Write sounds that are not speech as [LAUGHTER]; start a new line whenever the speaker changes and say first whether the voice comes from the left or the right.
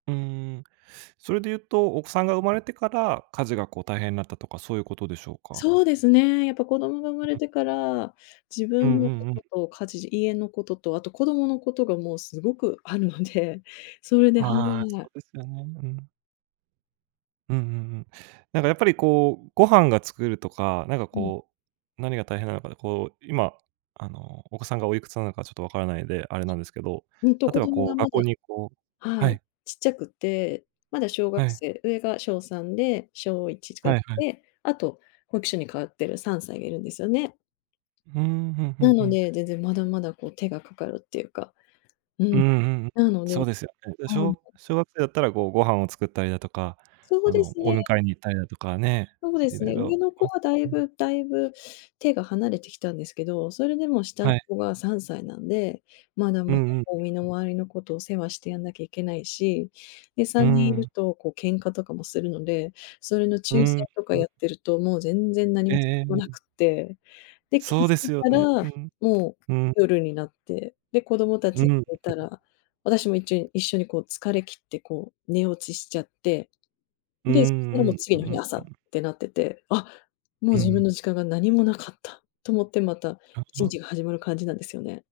right: うーん、それで言うと、お子さんが生まれてから、家事が、こう、大変になったとか、そういうことでしょうか？
left: そうですね、やっぱ、子どもが生まれ
right: うん。
left: てから、自
right: うん
left: 分
right: う
left: の
right: ん
left: こ
right: うん。
left: とと家事、家のことと、あと、子どものことが、もう、すごくあるので、それで、は
right: ああ、そ
left: い。
right: うですよね。うん。うんうんうん。なんか、やっぱり、こう、ご飯が作るとか、なんか
left: うん。
right: こう、何が大変なのか、こう、今あのお子さんがおいくつなのかちょっとわからないので、あれなんですけど。
left: うんと、
right: 例え
left: 子
right: ば、
left: 供
right: こう、
left: がま
right: 学校
left: だ、
right: に、こう、は
left: はい。
right: い。
left: ちっちゃくて、まだ小
right: は
left: 学
right: い。
left: 生、上が小3で小1違っ
right: はいはい。
left: て、あと保育所に通ってる3歳がいるんですよね。
right: ふーん、ふんふん
left: な
right: ふ
left: の
right: ん。
left: で、全然、まだまだ、こう、手がかかるっていうか、う
right: うーん、
left: ん、
right: うんうん。
left: なので、
right: そうですよね。
left: うん。
right: 小小学生だったら、こう、ご飯を作ったりだとか、
left: そう
right: あ
left: で
right: の、
left: す
right: お
left: ね。
right: 迎えに行ったりだとかね、
left: そうで
right: い
left: す
right: ろい
left: ね、
right: ろ、。
left: 上の子は大
right: [UNINTELLIGIBLE]
left: 分大分、手が離れてきたんですけど、それでも下の
right: はい。
left: 子が3歳なんで、まだ
right: う
left: まだ、
right: んうん。
left: こう、身の回りの事、お世話してやんなきゃいけないし、で、
right: う
left: さ
right: ー
left: んにんいる
right: ん。
left: とこう喧嘩とかもするので、それの仲
right: うー
left: 裁
right: ん、
left: とか
right: うん
left: やってると、もう全然何
right: ええ
left: も [UNINTELLIGIBLE]
right: えええ
left: な
right: え。
left: くて、で、気
right: そ
left: づ
right: うです
left: い
right: よ
left: た
right: ね。う
left: ら、
right: ん。
left: もう、
right: うん。
left: 夜になって、で、子供
right: う
left: 達が
right: ん。
left: 寝たら、私も一応、一緒に、こう、疲れ切って、こう、寝落ちしちゃって、
right: うーん、
left: で、そしたら、も
right: う
left: う
right: ん。うう
left: 次の日の
right: ん
left: 朝
right: う
left: っ
right: ん。
left: てなってて、あ、もう
right: う
left: 自分の
right: ん。
left: 時間が何もなかったと思って、また
right: あ
left: いちに
right: あ。
left: ちが始まる感じなんですよね。